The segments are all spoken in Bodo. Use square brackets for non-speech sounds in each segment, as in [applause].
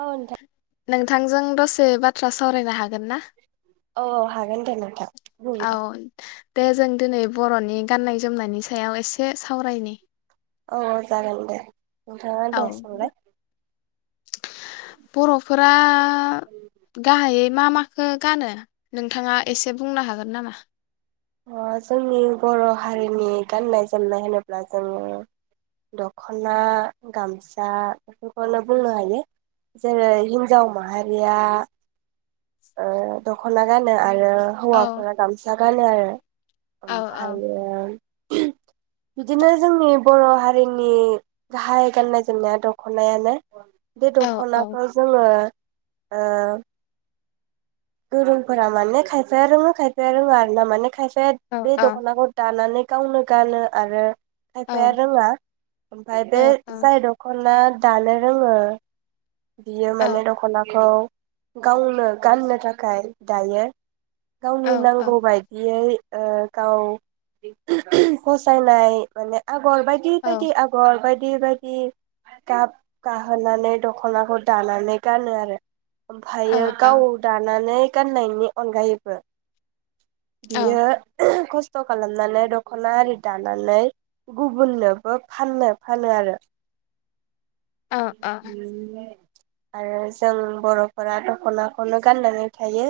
औ नोंथा नोंथांजों दसे बाथ्रा सावरायनो हागोन ना? औ औ हागोन दे नोंथां। औ नोंथां दे जों दोनै बर'नि गाननाय जोमनायनि सायाव एसे सावरायनि। औ जागोन दे। नोंथाङा औ दे सोंलाय। बर'फोरा आ गाहायै मा माखो गानो? नोंथाङा एसे बुंनो हागोन नामा? अ जोंनि बर' हारिनि गाननाय जोमनाय होनोब्ला जों दखना गामसा बेखौनो बुंनो हायो जेरै हिनजाव माहारिया ओ दखना गानो आ रो औ हौवाफोरा गामसा गानो आरो औ औ ओमफायो बिदिनो जोंनि बर हारिनि गाहाय गाननाय जोमनाया दखनायानो। बे औ औ दखनाखौ जोङो ओ गोरोंफोरा माने खायफाया रोङो खायफाया रोङा आरोना माने खाय फाया औ बे औ दखनाखौ दानानै गावनो गानो आरो औ खायफाया रोङा ओमफाय औ बे औ जाय दखना दानो रोङो बियो औ माने दखनाखौ गावनो गाननो था खाय दायो। गावनि औ औ नांगौ बायदियै ओ गाव फसायनाय माने आग गर बायदि औ बायदि आगर बाय दि बायदि गाब गाहोनानै दखनाखौ दानानै गानो आरो औ औ ओमफायो औ गाव दा नानै गाननायनि अनगायैबो बियो खस थ खालामनानै दखना आरि दानानै गुबुननोबो फाननो फानो आरो [inaudible] आरो जों बर फोरा दखनाखौनो गान्नानै थायो।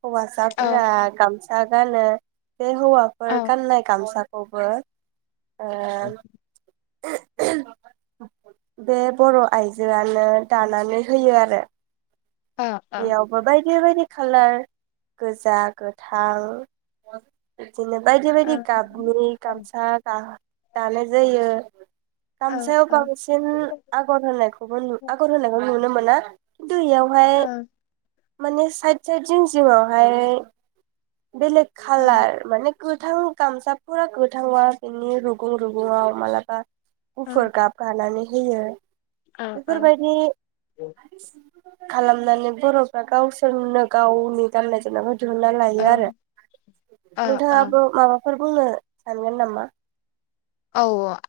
हौवासाफोर गाम सा गानो बे हौवाफोर गानाय गामसा खौबो ओ बे बर' आइजोआनो दानानै होयो आरो अ अ बेयावबो बायदि बायदि खालार गोजा, गोथां इदिनो बायदि बायदि गाबनि गामसा गा दानाय जायो गामसायाव बांसिन आगर होनायखौबो आगर होनायखौ नुनो मोन ना दैयावहाय माने साइद साइद जिं जिङावहाय बेलेग खालार माने गोथां गामसाफोरा गोथाङा बिनि रुगुं रुगुङाव मालाबा गुफुर गाब गानानै होयो। औ औ बेफोरबायदि औ खालामनानै बर' गावसोरनो गावनि गान्नाय जोमनायखौ दिहुन्नानै औ लायो आरो ओ नोंथाङाबो माबा फोर बुंनो सानगोन नामा? औ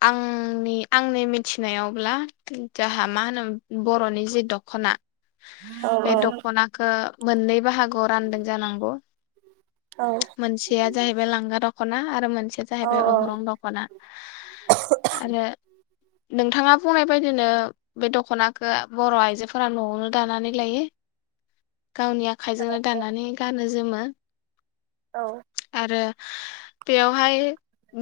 आंनि आंनि मिथिनायावब्ला जोहा मा होनो बर'नि जि दखना औ बे दखनाखो मोन्नै बाहागोआव रानदों जानांगौ मोनसेया जाहैबाय लांगा दख खना आरो मोन मोनसेया औ जाहैबाय अग्रं दखना। आरो नोंथाङा बुंनाय बायदि नो बे दखनाखो बर' आइजोफोरा नआवनो दानानै लायो। गावनि आखाइजोंनो दाननानै गानो जोमो। औ आरो बेयावहाय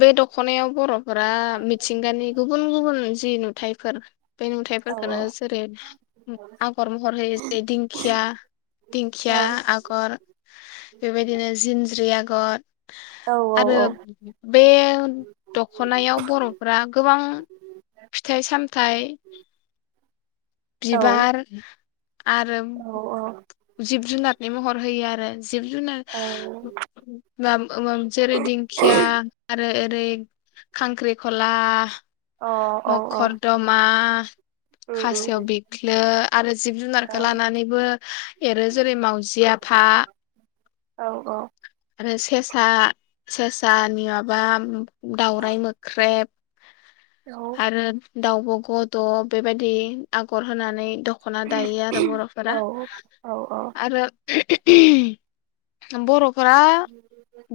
बे दखनायाव बर'फ फोरा मिथिंगानि गुबुन गुबुन जि नुथाइफोर बे औ नुथाइफोरखोनो जेरै उम आगर महर होयो। जेरै दिंखिया, औ दिंखिया आगर बेबायदिनो जिनज्रि आग ग [unintelligible] आरो औ बे खनायाव बर'फोरा गोबां फिथाइ सामथाइ औ औ बिबार आरो औ जिब जुनारनि महर होयो आरो। जिब जुनार माम-ओमाम जेरै दिंखिया आरो दैग खांख्रिखला मखर दमा। खासेउ बिख्लो आरो जिब जुनारखो लानानैबो एरो जेरै मावाउजि आफा औ औ औ। आरो सेसा सेसा नियब बाम दाावरायाइ मोख्रेब आरो दाउब गद' बेबायदि आगर होनानै द खना दायो आरो बर'फोरा आरो बर' फोरा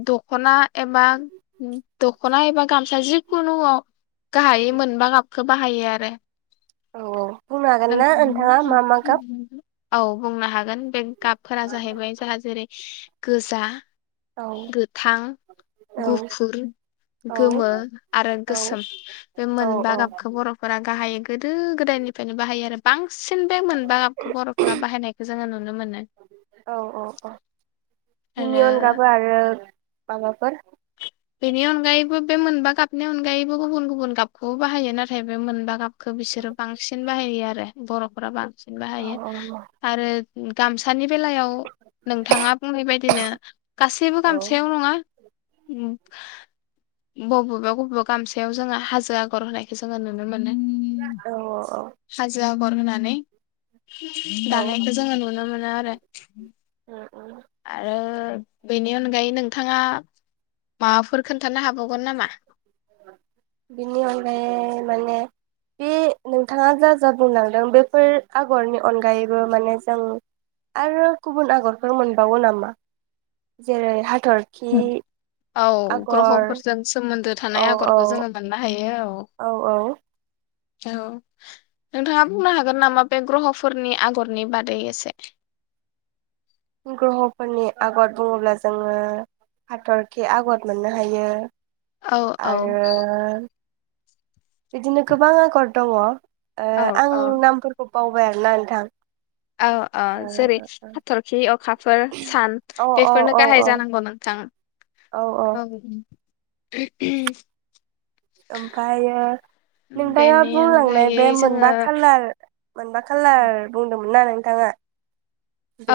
द'खना एबा दखना एबा गामसा जिखुनु गाहायै मोन बा गाबखौ बाहायो आरो औ औ बुंनो हागोन नों ना नोंथाङा मा मा गाब औ। बुंनो हागोन बे गाबफोरा जाहैबाय जोहा जेरै गोजा औ गोथां औ गुफुर औ गोमो आरो गोसोम बे औ मोन बा औ गाबखौ बर'फोरा गाहायै गोदो गोदायनिफायनो बाहायो आरो बां सिन बे मोनबा गाबखौ बरफोरा बाहायनायखौ जोङो नुनो मोनो औ बिनि आरो अनगाबो आरो माबाफोर बेनि अनगायैबो बे मोनबा गाब बेनि अनगायैबो गुबुन गुबुन गाबखौबो बाहायो नाथाय बे मोनबा गाब खौ बिसोरो बांसिन बाहायो आरो बर'फोरा बां सिन औ बाहायो औ आरो गामसानि बेलायाव नोंथाङा बुंनाय बायदिनो गासैबो गामसायाव नङा बबेबा बबेबा गामसायाव जोङो हाजो आगर होनायखौ जोङो नुनो नुनो मोनो औ औ हाजो आगर [unintelligible] औ दानायखौ जोङो नुनो मोनो आरो औ आरो बेनि अनगायै नोंथाङा माबाफोर खोन्थानो हाबावगोन नामा? बिनि अनगायै माने बे नोंथाङा जा जा बुंलांदों बेफोर आगरनि अनगायैबो माने जों आरो गुबुन आगरफोर मोनबावो नामा? जेरै हा टरकि ग्रह फोरजों सो थानाय आगरखौ जोङो मोननो हायो, औ औ औ। औ नोंथाङा बुंनो हागोन नामा बे ग्रहफोरनि आगरनि बादै एसे? ग्रहफोरनि आगर बुङोब्ला जोङो हाथरखि आगर मोननो हायो । औ औ आरो बिदिनो गोबां आगर दङ औ । आं औ नामफोरखौ बावबाय आरोना नोंथां । औ औ जेरै हाथरखि अखाफोर सान ओ औ बेफोरनो औ गाहाय औ जानांगौ नोंथां। औ [inaudible] ओमफ्रायो नोंथाङा बेनि बुंलांनाय अनगायै बे जोङो मोनबा कालार मोनबा कालार बुंदोंमोन । मोना नोंथाङा?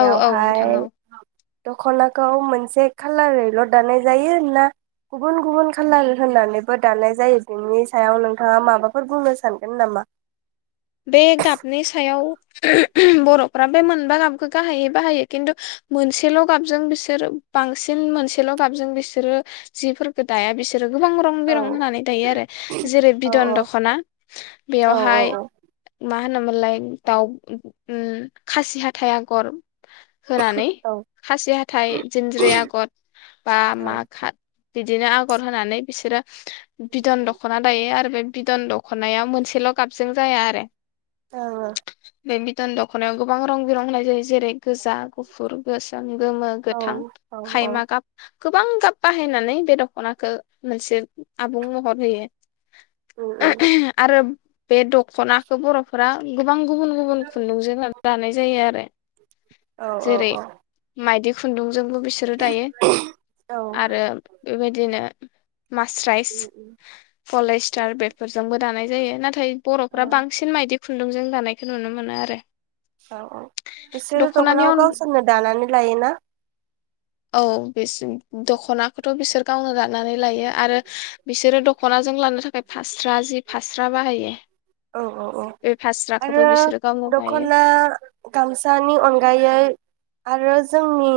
औ औ नोंथां औ । दखनाखौ मोनसे कालारैल‌ दानाय जायो? ना गुबुन गुबुन कालार होननानैबो दानाय जायो, बेनि सायाव नोंथाङा माबाफोर बुंनो सानगोन नामा? बे गाबनि सायाव बरफ्रा बे मोनबा गाबखौ गाहायै बाहायो खिन्थु मोनसेल गाबजों बिसोर बांसिन मोनसेल गाबजों बिसोरो जिफोरखो दाया बिसोर । सोरो गोबां रं औ बिरं होनानै दायो आरो जेरै औ बिदन दखना औ बेयावहाय औ मा होनोमोनलाय दाउ उम खासि हाथाइ आगर होनानै औ खासि हाथाय जिनज्रि आगर बा औ मा खा बिदिनो आगर होनानै बिसोरो बिदन दखना दायो आरो बे बिदन दखनाया मोनसेल गाबजों जाया आरो । औ औ । बे बिदन दखनायाव गोबां रं बिरं होनाय जायो जे जेरै गोजा गुफुर गोसोम गोमो गोथां औ खायमा गाब गोबां गाब बाहायनानै बे दखनाखो मोनसे आबुं महर होयो । आरो बे दखन बर'फोरा गोबां गुबुन गुबुन खुन्दुंजों लानाय जायो आरो जेरै मायदि खुन्दुंजोंबो बिसोरो दायो औ आरो बेबायदिनो [inaudible] मास्राइस पलेस्टार बेफोरजोंबो दानाय जायो नाथाय बर'फ्रा औ बां मायदि खुन्दुंजों दानायखौ नुनो मोनो आरो। औ औ बिसोरो दख'नानि दखनाखौ अन गावसोरनो दानानै लायोना? औ बेसोर दखनाखौथ' बिसोर गावनो दानानै लायो आरो बिसोरो दखनाजों लानो थाखाय फास्रा जि फास्रा बाहायो। औ औ औ बे फास्राखौबो आरो बिसोरो गावनो बायो दखना गामसानि अनगायै आरो जोंनि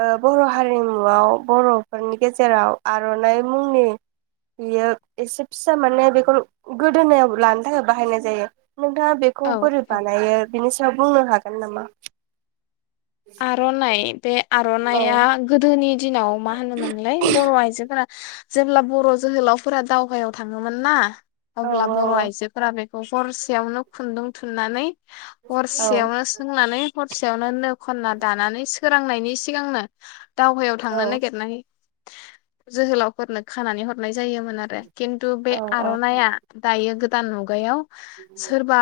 ओ बर' हारिमुआव बरफोरनि गेजेराव आर'नाइ मुंनि बियो एसे फिसा माने बेखौ गोदोनायाव लानो थाखाय बाहायनाय जायो। नोंथाङा बेखौ औ बोरै औ बानायो बेनि सायाव बुंनो हागोन? गोन नामा? आर'नाइ बे औ आर'नाइया गोदोनि दिनाव मा होनोमोनलाय बर' आइजोफोरा जेब्ला बर' जोहोलावफोरा दावहायाव थाङोमोन ना औ अब्ला बर' आइजोफोरा बेखौ हरसेयावनो खुन्दुं थुन थुननानै औ हरसेयावनो सोंनानै हर सेयावनो नो खनना दानानै सोरांनायनि सिगांनो दावहायाव औ थांनो नागिरनाय जोहोलावफोरनो खानानै हरनाय जायोमोन आरो। खिन्थु बे औ आर'नाइया दायो गोदान मुगायाव सोरबा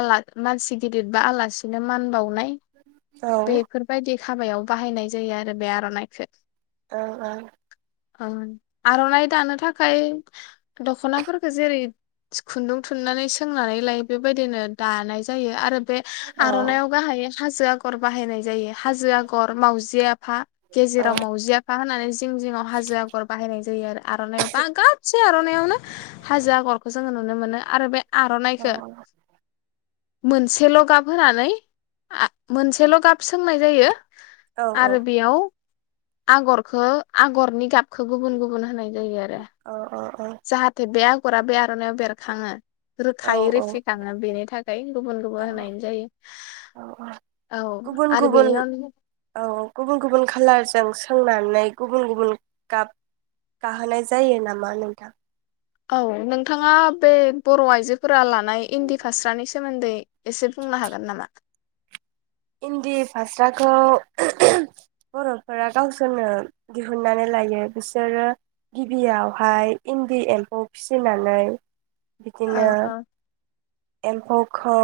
आला मानसि गिदिर बा आलासिनो मान बाव नाय औ बेफोरबायदि हाबायाव बाहायनाय जायो आरो बे आर'नाइखो। औ औ आर'नाइ दानो थाखाय दखनाफोरखौ जेरै खुन्दुं थुननानै सोंनानै लायो बेबायदिनो दानाय जायो। आरो बे औ आर'नाइ आव गाहायै हाजो आगर बाहायनाय जायो। हाजो आगर, मावजि आफा, गेजेराव मावजि आफा होननानै जिं जिङाव हाजो आगर बाहायनाय जायो आरो। आर'नाइ बा गासै आर'नाइ आवनो हाजो आगरखौ जोङो नुनो मोनो। आरो बे आर'नाइखौ मोनसेल गाब होनानै मोनसेल गाब सोंनाय जायो। औ आरो बेयाव आगरखौ आगरनि गाब खौ गुबुन गुबुन होनाय जायो आरो। जाहाथे बे आगरा बे आरनायाव बेरखाङो । औ रोखायै औ रेफिखाङो बेनि थाखाय गुबुन गुबुन होनाय जायो। औ गुबुन आरो गुबुन बेनि अनगा औ गुबुन गुबुन कालारजों सोंनानै गुबुन गुबुन गाब गाहोनाय जायो नामा नोंथां? औ नोंथाङा बे बर' आइजो फोरा लानाय इन्दि फास्रानि सोमोन्दै एसे बुंनो हागोन नामा? इन्दि फास्राखौ बर'फोरा गावसोरनो दिहुननानै लायो। बिसोरो गिबियावहाय इन्दि एम्फौ फिसिनानै औ बिदिनो औ एम्फौखौ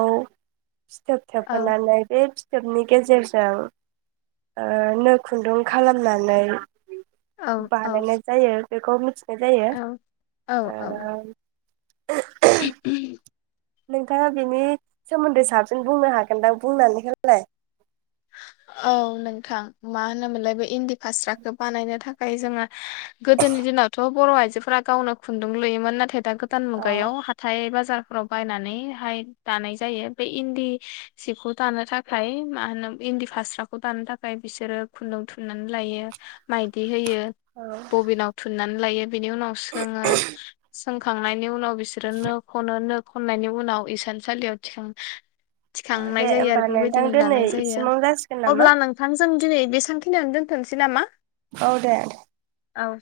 फिथोब औ थोबहोनानै बे फिथोबनि गेजेरजों ओह नो खुन्दुं खालामनानै औ बानायनाय जायो। बेखौ मिथि औ औ औ नोंथाङा बिनि सोमोन्दै साबसिन बुंनो हागोनदां बुंनानै होलाय औ नोंथां मा होनोमोनलाय बे इन्दि फास्राखो बानायनो थाखाय जोङो गोदोनि दिनावथ बर' आइजो फोरा गावनो खुन्दुं लुयोमोन नाथाय दा गोदान अ मुगायाव हाथाय बाज बाजारफोराव बायनानैहाय दानाय जायो बे इन्दि सिखौ दानो थाखाय मा होनो इन्दि फास्राखौ दानो थाखाय बिसोरो खुन्दुं थुननानै लायो। माइदि होयो औ बबिनाव थुननानै लायो। बिनि उनाव सोङो। सोंखांनायनि उनाव बिसोरो नो खनो नो खननायनि उनाव इसानसालियाव थिखाङो अ थिखांनाय दे जायो होमबा आरो नोंथां बेबायदिनो दिनै दानाय जायो इसिमाव जासिगोन नामा अब्ला नोंथां जों दिनै बेसांखिनियावनो दोनथनसै नामा औ दे औ